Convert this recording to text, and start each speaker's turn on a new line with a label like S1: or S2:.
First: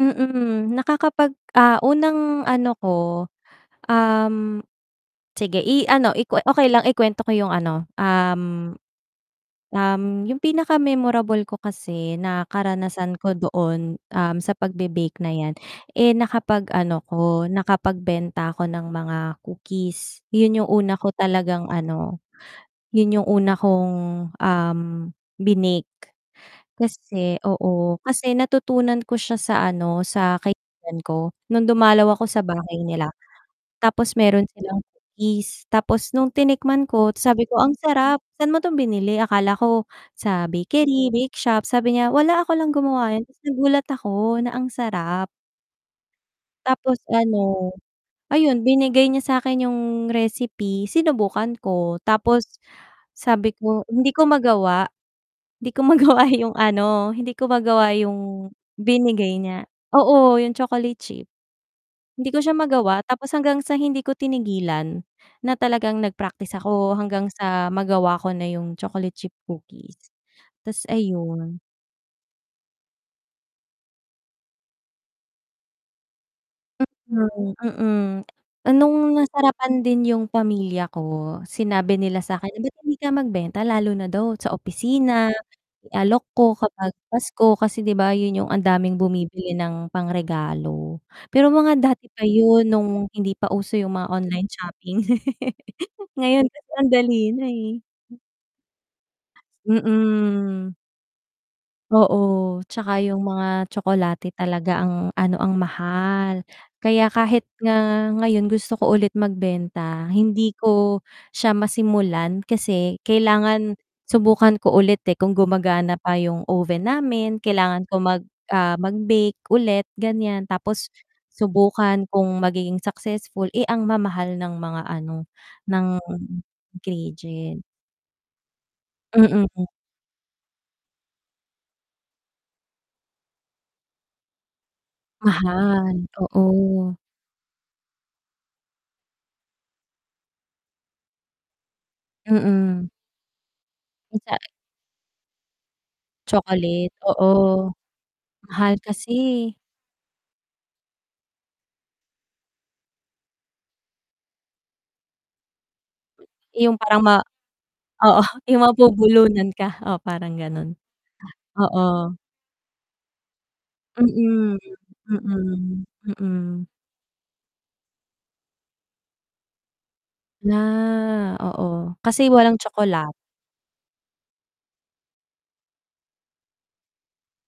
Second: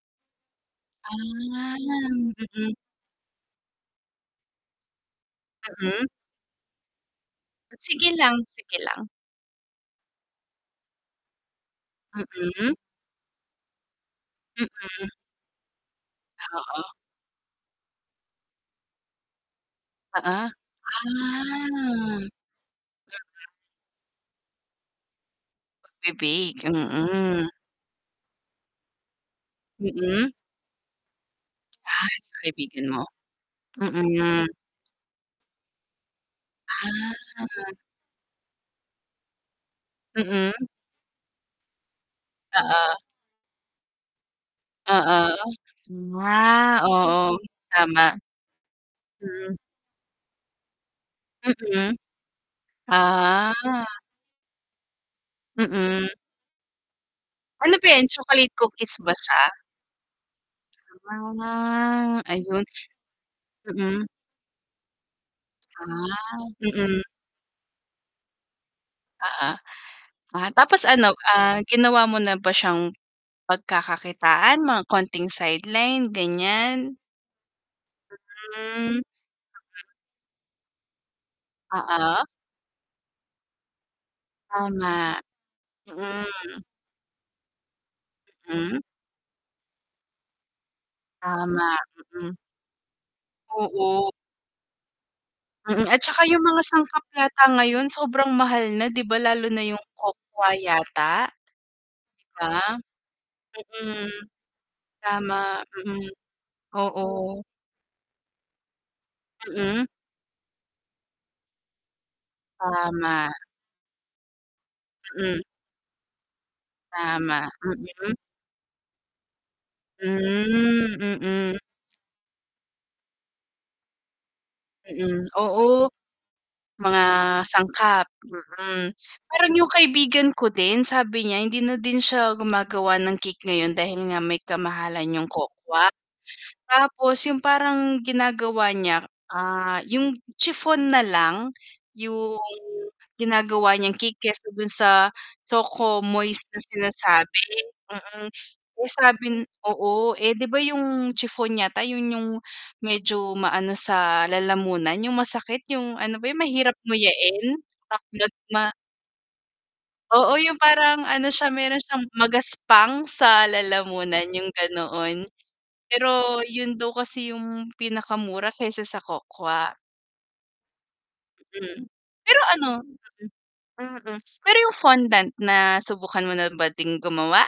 S1: Mm, nakakapag ah,
S2: Ah, hmm,
S1: unang ano
S2: mm.
S1: ko, um sige
S2: Mm.
S1: i-ano ikuwe okay lang i-kuwento ko 'yung
S2: Oh
S1: ano
S2: sige lang,
S1: um
S2: sige lang.
S1: um, 'yung pinaka memorable ko kasi na
S2: Mm.
S1: karanasan ko doon, um, sa
S2: Mm,
S1: pagbe-bake na 'yan, eh,
S2: oo.
S1: nakapag-ano ko, nakapagbenta ako ng mga
S2: Oo,
S1: cookies. 'Yun 'yung una
S2: ah
S1: ko talagang ano
S2: [unintelligible]
S1: 'yun 'yung una kong, um, binake,
S2: Bibig,
S1: kasi,
S2: mm.
S1: oo. Kasi natutunan ko siya sa ano
S2: Mm.
S1: sa kaibigan ko nung
S2: Ah,
S1: dumalaw ako
S2: sa
S1: sa bahay
S2: kaibigan mo?
S1: nila. Tapos
S2: Mm.
S1: meron silang cookies, tapos nung tinikman ko
S2: Ah.
S1: sabi ko ang sarap "sa'n mo to binili" akala ko sa
S2: Mm.
S1: bakery, bake shop, sabi niya "wala ako lang
S2: Oo.
S1: gumawa." 'yun tapos nagulat ako na ang
S2: Oo,
S1: sarap.
S2: nga.
S1: Tapos
S2: Oo,
S1: ano,
S2: tama.
S1: ayun, binigay niya
S2: Mm.
S1: sa'kin 'yung recipe sinubukan
S2: Mm,
S1: ko. Tapos sabi
S2: ah.
S1: ko hindi ko magawa, hindi ko
S2: Mm.
S1: magawa yung ano hindi ko
S2: Ano po
S1: magawa
S2: 'yan,
S1: 'yung
S2: chocolate cookies ba siya?
S1: binigay niya. Oo, 'yung chocolate chip
S2: Ah,
S1: hindi ko siya
S2: ayun.
S1: magawa tapos hanggang sa hindi
S2: Mm.
S1: ko tinigilan na talagang
S2: Ah,
S1: nag-practice ako,
S2: mm.
S1: hanggang sa magawa ko na 'yung chocolate chip
S2: Oo,
S1: cookies
S2: ah tapos
S1: ta's
S2: ano, ah,
S1: ayun.
S2: ginawa mo na ba siyang pagkakakitaan, mga konting sideline ganiyan.
S1: Mm, mm, nung
S2: Mm.
S1: nasarapan din 'yung pamilya ko, sinabi nila
S2: Oo.
S1: sa'kin "Ba't hindi ka magbenta?" Lalo na daw sa
S2: Tama,
S1: opisina, i-alok ko
S2: mm.
S1: kapag pasko, kasi 'di ba 'yun 'yung ang
S2: Hmm.
S1: daming bumibili ng pang-regalo. Pero mga
S2: Tama,
S1: dati pa
S2: mm.
S1: 'yun, nung hindi pa uso 'yung mga
S2: Oo.
S1: online shopping
S2: Mm, at saka 'yung
S1: ngayon
S2: mga
S1: kasi ang
S2: sangkap
S1: dali
S2: yata
S1: na, eh.
S2: ngayon sobrang mahal na 'di ba, lalo na 'yung cocoa
S1: Mm.
S2: yata, 'di ba.
S1: Oo, 'tsaka 'yung mga
S2: Mm,
S1: tsokolate talaga ang ano ang
S2: tama, mm,
S1: mahal. Kaya kahit
S2: oo.
S1: nga ngayon gusto ko ulit
S2: Mm.
S1: magbenta hindi ko siya masimulan. Kasi
S2: Tama.
S1: kailangan subukan ko ulit, eh, kung
S2: Mm.
S1: gumagana pa 'yung oven namin,
S2: Tama,
S1: kailangan ko
S2: mm.
S1: mag, ah, mag-bake ulit ganiyan, tapos
S2: Hmm, mm.
S1: subukan kung magiging successful. Eh, ang mamahal ng mga ano
S2: Mm,
S1: ng
S2: oo. Mga
S1: ingredient.
S2: sangkap, mm. Parang
S1: Mm.
S2: 'yung kaibigan ko din sabi niya hindi na din siya gumagawa ng cake ngayon dahil nga may kamahalan 'yung cocoa
S1: Mahal, oo.
S2: Tapos 'yung parang ginagawa niya, ah, 'yung chiffon na lang, 'yung
S1: Mm.
S2: ginagawa niyang cake kesa
S1: [unintelligible]
S2: dun sa choco moist na
S1: Chocolate,
S2: sinasabi,
S1: oo.
S2: mm.
S1: Mahal
S2: Eh,
S1: kasi,
S2: sabi n
S1: eh.
S2: oo, eh, 'di ba, 'yung chiffon yata 'yun 'yung medyo maano sa lalamunan, 'yung masakit, 'yung ano ba 'yung
S1: 'Yung
S2: mahirap
S1: parang ma
S2: nguyain,
S1: oo, 'yung mabubulunan ka, oo, parang
S2: Oo 'yung
S1: gano'n,
S2: parang ano siya meron siyang
S1: oo.
S2: magaspang sa lalamunan 'yung
S1: Mm,
S2: ganoon.
S1: mm,
S2: Pero
S1: mm.
S2: 'yun daw kasi 'yung pinakamura kesa sa cocoa.
S1: Na
S2: Mm,
S1: oo, kasi
S2: pero
S1: walang
S2: ano,
S1: tskololat
S2: mm, pero 'yung fondant na subukan mo na ba ding gumawa?